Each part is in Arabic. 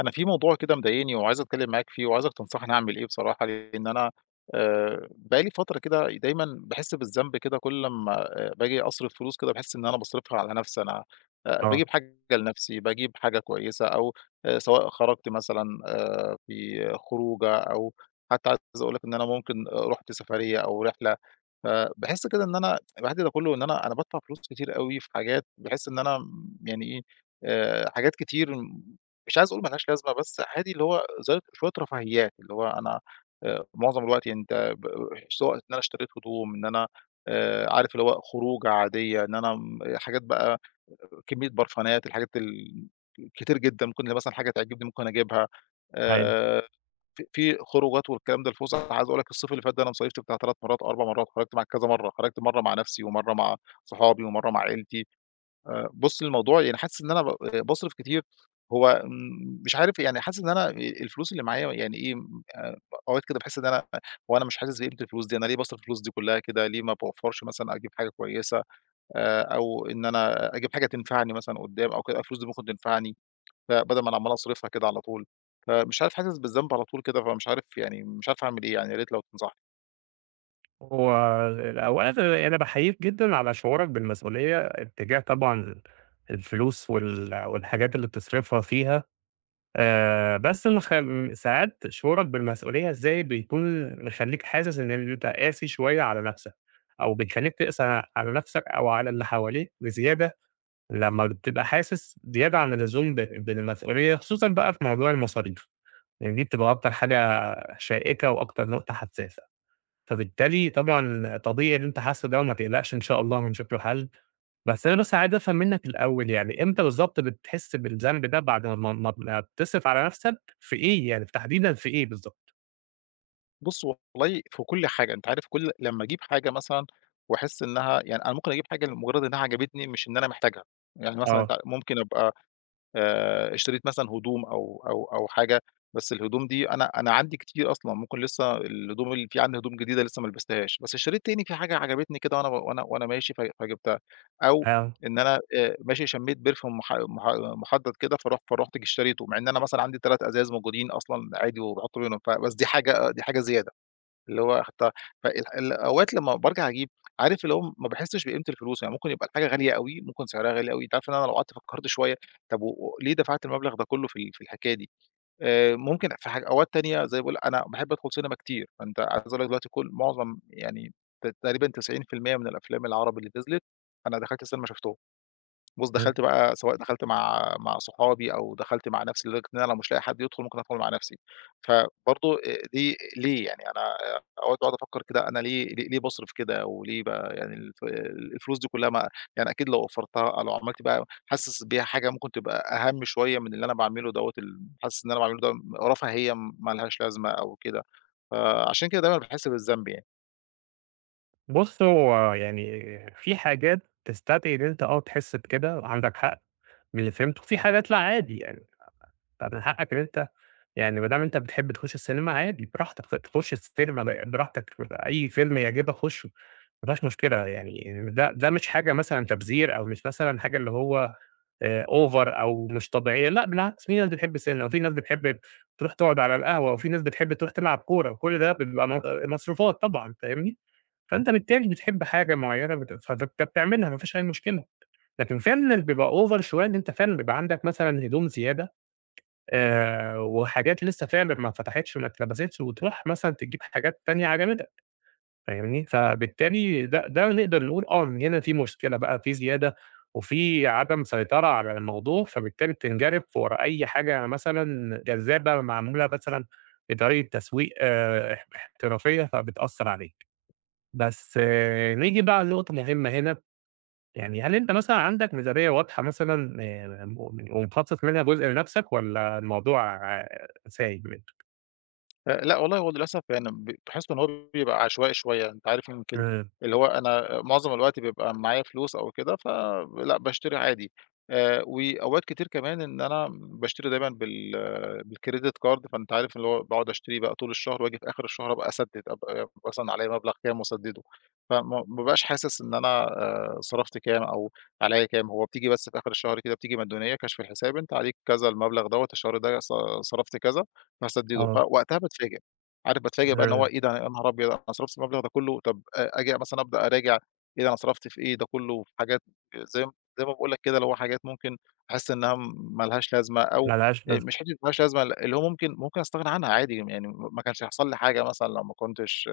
أنا في موضوع كده مضايقني وعايز أتكلم معاك فيه وعايزك تنصحني أعمل إيه بصراحة، لإن أنا بقى لي فترة كده دايمًا باحس بالذنب كده كل أمّا باجي أصرف فلوس كده، باحس إن أنا باصرفها على نفسي أنا، آه، باجيب حاجة لنفسي، باجيب حاجة كويسة، أو سواء خرجت مثلًا في خروجة، أو حتى عايز أقول لك إن أنا ممكن رُحت سفرية أو رحلة. فباحس كده إن أنا بعد ده كله إن أنا بادفع فلوس كتير أوي في حاجات، باحس إن أنا يعني إيه، حاجات كتير، مش عايز أقول ما لهاش لازمة، بس عادي اللي هو زي شوية رفاهيات، اللي هو أنا معظم الوقت، يعني أنت سواء إن أنا اشتريت هدوم، إن أنا عارف اللي هو خروجة عادية، إن أنا حاجات بقى، كمية برفانات، الحاجات كتير جدًا، ممكن مثلًا حاجة تعجبني ممكن أجيبها، أيوه. آآ في خروجات والكلام ده، الفُسح. عايز أقول لك الصيف اللي فات ده أنا صيفت بتاع 3 مرّات أو 4 مرّات، خرجت مع كذا مرّة، خرجت مرّة مع نَفْسي، ومرّة مع صحابي، ومرّة مع عيلتي. بُص، الموضوع يعني حاسس إن أنا ب باصرف كتير، هو مش عارف، يعني حاسس إن أنا الفلوس اللي معايا يعني إيه، م أوقات كده باحس إن أنا، هو أنا مش حاسس بقيمة الفلوس دي، أنا ليه باصرف الفلوس دي كُلّها كده؟ ليه ما باوفّرش مثلًا أجيب حاجة كويسة، أو إن أنا أجيب حاجة تنفعني مثلًا قُدّام أو كده، الفلوس دي ممكن تنفعني. فبدل ما أنا عمّال أصرفها كده على طول، فمش عارف، حاسس بالذنب على طول كده، فمش عارف يعني، مش عارف أعمل إيه يعني، يا ريت لو تنصحني. هو أولًا أنا باحييك جدًا على شعورك بالمسؤولية اتجاه طبعًا الفلوس والحاجات اللي بتصرفها فيها، بس ساعات شعورك بالمسؤولية إزاي بيكون مخلّيك حاسس إن أنت قاسي شوية على نفسك، أو بيخلّيك تقسى على نفسك أو على اللي حواليك بزيادة لمّا بتبقى حاسس زيادة عن اللزوم بالمسؤولية، خصوصًا بقى في موضوع المصاريف، لأن دي بتبقى أكتر حاجة شائكة وأكتر نقطة حساسة. فبالتالي طبعًا طبيعي اللي أنت حاسه ده وما تقلقش إن شاء الله هنشوف له حل، بس أنا عايز أفهم منّك الأول يعني إمتى بالضبط بتحس بالذنب ده بعد ما بتصرف على نَفْسك في إيه يعني تحديدًا في إيه بالضبط؟ بُص، والله في كل حاجة، أنت عارف، كل لمّا أجيب حاجة مثلًا واحس إنها، يعني أنا ممكن أجيب حاجة لمجرد إنها عجبتني، مش إن أنا محتاجها. يعني مثلًا آه، أنت ممكن أبقى اشتريت مثلًا هدوم أو حاجة، بس الهدوم دي أنا عندي كتير أصلًا، ممكن لسه الهدوم اللي في عندي هدوم جديدة لسه ما لبستهاش، بس اشتريت تاني في حاجة عجبتني كده، وأنا ب وأنا وأنا ماشي فجبتها، أو آه، إن أنا ماشي شميت perfume مح مح مُحدّد كده، فرُحت اشتريته، مع إن أنا مثلًا عندي 3 أزايز موجودين أصلًا عادي وباحُط بينهم، فبس دي حاجة زيادة. اللي هو حتى فالح، أوقات لمّا بارجع أجيب، عارف اللي هو ما باحسّش بقيمة الفلوس، يعني ممكن يبقى الحاجة غالية أوي، ممكن سعرها غالي أوي، أنت عارف إن أنا لو قعدت فكّرت شوية، طب وليه دفعت المبلغ ده كُلّه في ال في الحكاية دي؟ ممكن في حاج أوقات تانية، زي ما باقول، أنا باحب أدخل سينما كتير، فأنت عايز أقول لك دلوقتي معظم يعني، تقريبًا 90% من الأفلام العربي اللي نزلت، أنا دخلت السينما شُفتهم. بُص، إمم. دخلت بقى سواء دخلت مع صحابي أو دخلت مع نفسي، لدرجة إن أنا لو مش لاقي حد يدخل ممكن أدخل مع نفسي. فبرضه دي ليه يعني؟ أنا أوقات باقعد أفكر كده، أنا ليه باصرف كده، وليه يعني، الفلوس دي كلها ما، يعني أكيد لو وفّرتها، لو عملت بقى حاسس بيها حاجة ممكن تبقى أهم شوية من اللي أنا باعمله دوّة، حاسس إن أنا باعمله ده رفاهية ما لهاش لازمة أو كده، فعشان كده دايمًا باحس بالذنب يعني. بُص هو يعني في حاجات تستدعي إن أنت آه تحس بكده، عندك حق من اللي فهمته، وفي حاجات لأ عادي يعني، فمن حقك إن أنت يعني ما دام أنت بتحب تخش السينما عادي براحتك تخش السينما براحتك أي فيلم يعجبك خشه، ما فيهاش مشكلة يعني ده مش حاجة مثلًا تبذير أو مش مثلًا حاجة اللي هو over أو مش طبيعية، لأ بالعكس في ناس بتحب السينما وفي ناس بتحب تروح تقعد على القهوة وفي ناس بتحب تروح تلعب كورة، وكل ده بيبقى مصروفات طبعًا، فاهمني؟ فأنت بالتالي بتحب حاجة معينة فأنت بتعملها ما فيش أي مشكلة، لكن فعلًا اللي بيبقى over شوية إن أنت فعلًا بيبقى عندك مثلًا هدوم زيادة، وحاجات لسه فعلًا ما اتفتحتش وما اتلبستش وتروح مثلًا تجيب حاجات تانية عجمدة، فاهمني؟ فبالتالي ده نقدر نقول آه، إن هنا في مشكلة بقى، في زيادة وفي عدم سيطرة على الموضوع، فبالتالي بتنجرف ورا أي حاجة مثلًا جذابة معمولة مثلًا بطريقة تسويق اح احترافية، فبتأثّر عليك. بس آه، نيجي بقى لنقطة مهمة هنا، يعني هل أنت مثلًا عندك ميزانية واضحة مثلًا، م ومخصص منها جزء لنفسك والّا الموضوع آه، سايب منك؟ لأ والله، هو للأسف يعني باحس إن هو بيبقى عشوائي شوية، أنت عارف، يمكن إمم، اللي هو أنا معظم الوقت بيبقى معايا فلوس أو كده، فلأ باشتري عادي. وأوقات كتير كمان إن أنا باشتري دايمًا بالcredit card، فأنت عارف اللي هو باقعد أشتري بقى طول الشهر، وآجي في آخر الشهر أبقى أسدِّد، أبقى مثلًا عليّا مبلغ كام وأسدِّده، فما ما بابقاش حاسس إن أنا صرفت كام أو عليّا كام، هو بتيجي بس في آخر الشهر كده، بتيجي مدّونية كشف الحساب، أنت عليك كذا المبلغ دوّة، الشهر ده صرفت كذا، فاسدده، آه، فوقتها باتفاجئ، عارف، باتفاجئ بقى إن هو إمم، إيه ده، يا نهار أبيض أنا صرفت المبلغ ده كله. طب آجي مثلًا أبدأ أراجع، إيه ده أنا صرفت في إيه، ده كله في حاجات زي ما زي ما باقول لك كده، اللي هو حاجات ممكن أحس إنها ما لهاش لازمة، أو ما لهاش مش لازمة. حتّة ما لهاش لازمة، اللي هو ممكن أستغنى عنها عادي، يعني ما كانش هيحصل لي حاجة مثلًا لو ما كنتش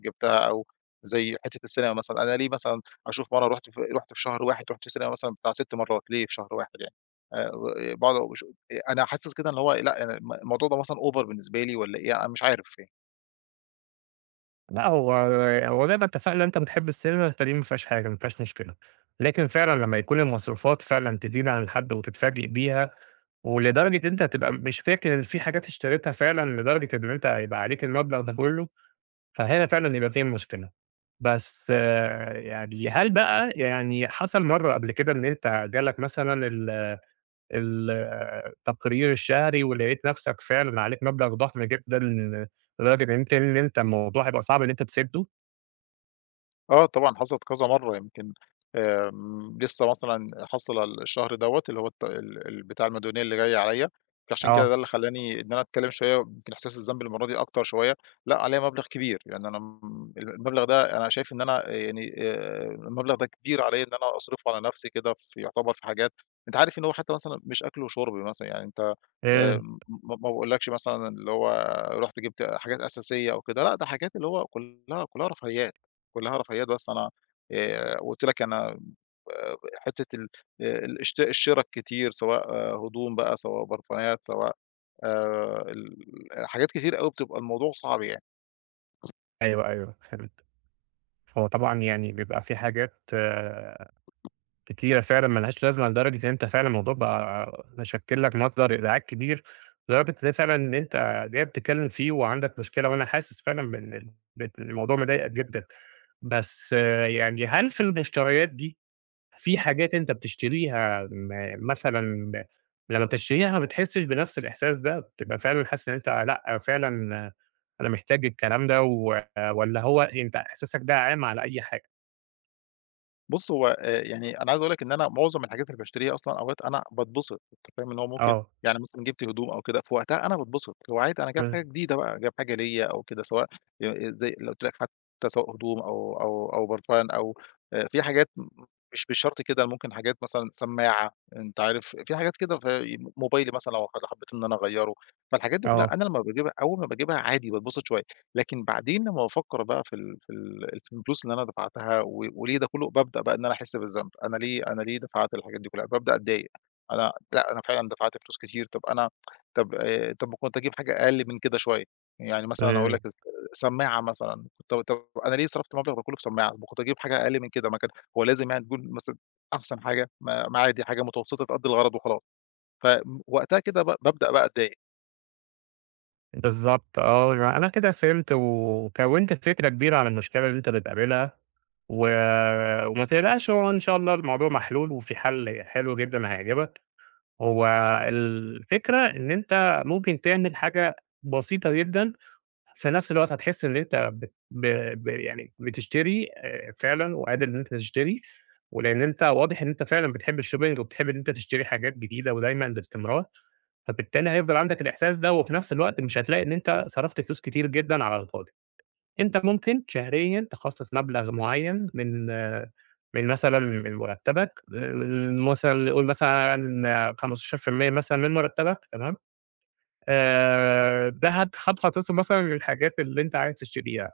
جِبتها، أو زي حتّة السينما مثلًا، أنا ليه مثلًا أشوف مرّة، رُحت في شهر واحد رُحت سينما مثلًا بتاع 6 مرّات، ليه في شهر واحد يعني؟ و باقعد أقول، أنا حاسس كده إن هو لأ، أنا الموضوع ده مثلًا over بالنسبة لي والّا إيه، أنا مش عارف يعني. لأ هو زي ما اتفقنا أنت بتحب السينما فدي ما فيهاش حاجة، ما فيهاش مشكلة، لكن فعلًا لمّا يكون المصروفات فعلًا تزيد عن الحد وتتفاجئ بيها، ولدرجة أنت تبقى مش فاكر إن في حاجات اشتريتها فعلًا لدرجة إن أنت هيبقى عليك المبلغ ده كله. فهنا فعلًا يبقى في مشكلة. بس آه، يعني هل بقى يعني حصل مرّة قبل كده إن أنت جالك مثلًا ال ال التقرير الشهري ولقيت نَفْسك فعلًا عليك مبلغ ضخم جدًا لدرجة إن أنت الموضوع هيبقى صعب إن أنت تسدّه؟ آه طبعًا، حصلت كذا مرّة، يمكن لسه مثلًا حاصلة الشهر دوّة، اللي هو الت ال ال بتاع المديونية اللي جاي عليَّ، فعشان كده آه. ده اللي خلّاني إن أنا أتكلّم شوية، يمكن إحساس الذنب المرّة دي أكتر شوية. لأ، عليَّ مبلغ كبير، يعني أنا المبلغ ده أنا شايف إن أنا يعني المبلغ ده كبير عليَّ إن أنا أصرفه على نفْسي كده في، يعتبر في حاجات، أنت عارف إن هو حتى مثلًا مش أكْل وشُرب مثلًا، يعني أنت إمم. م ما باقولكش مثلًا اللي هو رُحت جِبت حاجات أساسية أو كده، لأ ده حاجات اللي هو كلّها رفاهيات. كلّها رفاهيات، بس أنا قُلت لك أنا حتّة ال الاشت الشِرَا الكتير، سواء آه، هدوم بقى، سواء برفانات، سواء ال حاجات كتير أوي، بتبقى الموضوع صعب يعني. أيوه، أيوه، فهمت. هو طبعًا يعني بيبقى في حاجات كتيرة فعلًا ما لهاش لازمة، لدرجة إن أنت فعلًا الموضوع بقى مشكِّل لك مصدر إزعاج كبير، لدرجة إن فعلًا إن أنت جاي بتتكلم فيه وعندك مشكلة، وأنا حاسس فعلًا بإن الموضوع مضايقك جدًا. بس آه، يعني هل في المشتريات دي في حاجات أنت بتشتريها مثلًا لمّا بتشتريها ما بتحسش بنفس الإحساس ده؟ بتبقى فعلًا حاسس إن أنت لأ، فعلًا آه، أنا محتاج الكلام ده، و والّا هو أنت إحساسك ده عام على أي حاجة؟ بُص، هو يعني أنا عايز أقول لك إن أنا معظم الحاجات اللي باشتريها أصلًا، أوقات أنا باتبسط، أنت فاهم، إن هو ممكن آه، يعني مثلًا جِبت هدوم أو كده، في وقتها أنا باتبسط، هو عادي أنا جايب إمم، حاجة جديدة بقى، جايب حاجة ليّا أو كده، سواء زي اللي قُلت لك، حتى سواء هدوم أو برفان، أو في حاجات مش بالشرط كده، ممكن حاجات مثلًا سماعة، أنت عارف في حاجات كده، موبايلي مثلًا لو حبيت إن أنا أغيّره، فالحاجات دي كلها آه، أنا لمّا باجيبها، أول ما باجيبها عادي باتبسط شوية. لكن بعدين لمّا بافكّر بقى في ال في ال في الفلوس اللي أنا دفعتها وليه ده كلّه، بابدأ بقى إن أنا أحس بالذنب، أنا ليه دفعت الحاجات دي كلّها، بابدأ أتضايق، أنا لأ، أنا فعلًا دفعت فلوس كتير، طب أنا، طب ما كنت أجيب حاجة أقل من كده شوية، يعني مثلًا هاقول إمم. لك سماعة مثلًا، كنت، طب أنا ليه صرفت المبلغ ده كلّه في سماعة، ما كنت أجيب حاجة أقل من كده، ما كان هو لازم يعني تكون مثلًا أحسن حاجة، ما عادي حاجة متوسطة تأدّي الغرض وخلاص، فوقتها كده بابدأ بقى أتضايق. بالضبط آه، يعني أنا كده فهمت وكوّنت فكرة كبيرة عن المشكلة اللي أنت بتقابلها، و وما تقلقش هو إن شاء الله الموضوع محلول وفي حل حلو جدًا هيعجبك، هو الفكرة إن أنت ممكن تعمل حاجة بسيطة جدًا، في نفس الوقت هتحس إن أنت بت ب ب يعني بتشتري فعلًا وقادر إن أنت تشتري، ولإن أنت واضح إن أنت فعلًا بتحب الshopping وبتحب إن أنت تشتري حاجات جديدة ودايمًا باستمرار. فبالتالي هيفضل عندك الإحساس ده، وفي نفس الوقت مش هتلاقي إن أنت صرفت فلوس كتير جدًا على الفاضي. أنت ممكن شهريًا تخصص مبلغ معيّن من آه، من مثلًا من مرتبك، مثلًا نقول مثلًا 15% مثلًا من مرتبك، تمام، ده هتخصصه مثلًا للحاجات اللي أنت عايز تشتريها.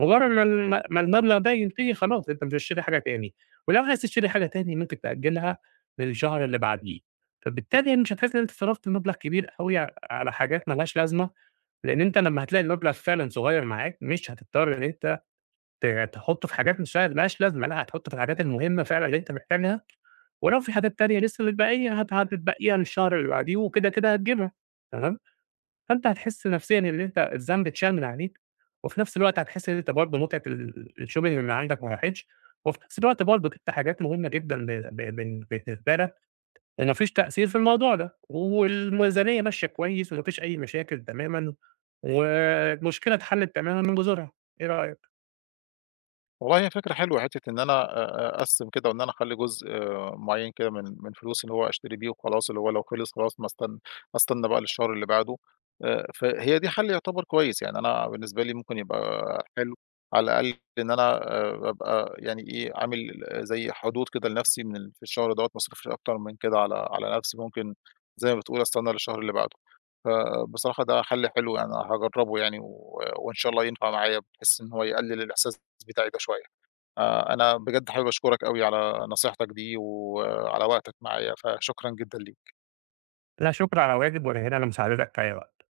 مجرد ما الم ما المبلغ ده ينتهي خلاص أنت مش هتشتري حاجة تاني، ولو عايز تشتري حاجة تاني ممكن تأجلها للشهر اللي بعديه، فبالتالي يعني مش هتحس إن أنت صرفت مبلغ كبير أوي على حاجات ما لهاش لازمة، لأن أنت لمّا هتلاقي المبلغ فعلًا صغير معاك مش هتضطر إن أنت ت تحطه في حاجات مش ما لهاش لازمة، لأ هتحطه في الحاجات المهمة فعلًا اللي أنت محتاجها، ولو في حاجات تانية لسه متبقية هتتبقيها للشهر اللي بعديه وكده هتجيبها، تمام؟ فأنت هتحس نفسيًا إن أنت الذنب اتشال من عليك، وفي نفس الوقت هتحس إن أنت برضه متعة الشغل اللي عندك ما راحتش، وفي نفس الوقت برضه جبت حاجات مهمة جدًا ب ب بال بالنسبة لك، وما فيش تأثير في الموضوع ده، والميزانية ماشية كويس وما فيش أي مشاكل تمامًا، والمشكلة اتحلت تمامًا من جذورها، إيه رأيك؟ والله هي فكرة حلوة، حتّة إن أنا أقسّم كده، وإن أنا أخلّي جزء معيّن كده من فلوسي، اللي هو أشتري بيه وخلاص، اللي هو لو خلص خلاص ما أستن أستنى بقى للشهر اللي بعده، فهي دي حل يعتبر كويس، يعني أنا بالنسبة لي ممكن يبقى حلو، على الأقل إن أنا أبقى يعني إيه، عامل زي حدود كده لنفسي، من ال في الشهر دوّة ما أصرفش أكتر من كده على نفسي، ممكن زي ما بتقول أستنى للشهر اللي بعده، فبصراحة ده حل حلو، يعني هاجرّبه يعني، وإن شاء الله ينفع معايا، بحيث إن هو يقلل الإحساس بتاعي ده شوية. أنا بجد حابب أشكرك أوي على نصيحتك دي، وعلى وقتك معايا، فشكرًا جدًا ليك. لا شكر على واجب، ولا هنا لمساعدتك في أي وقت.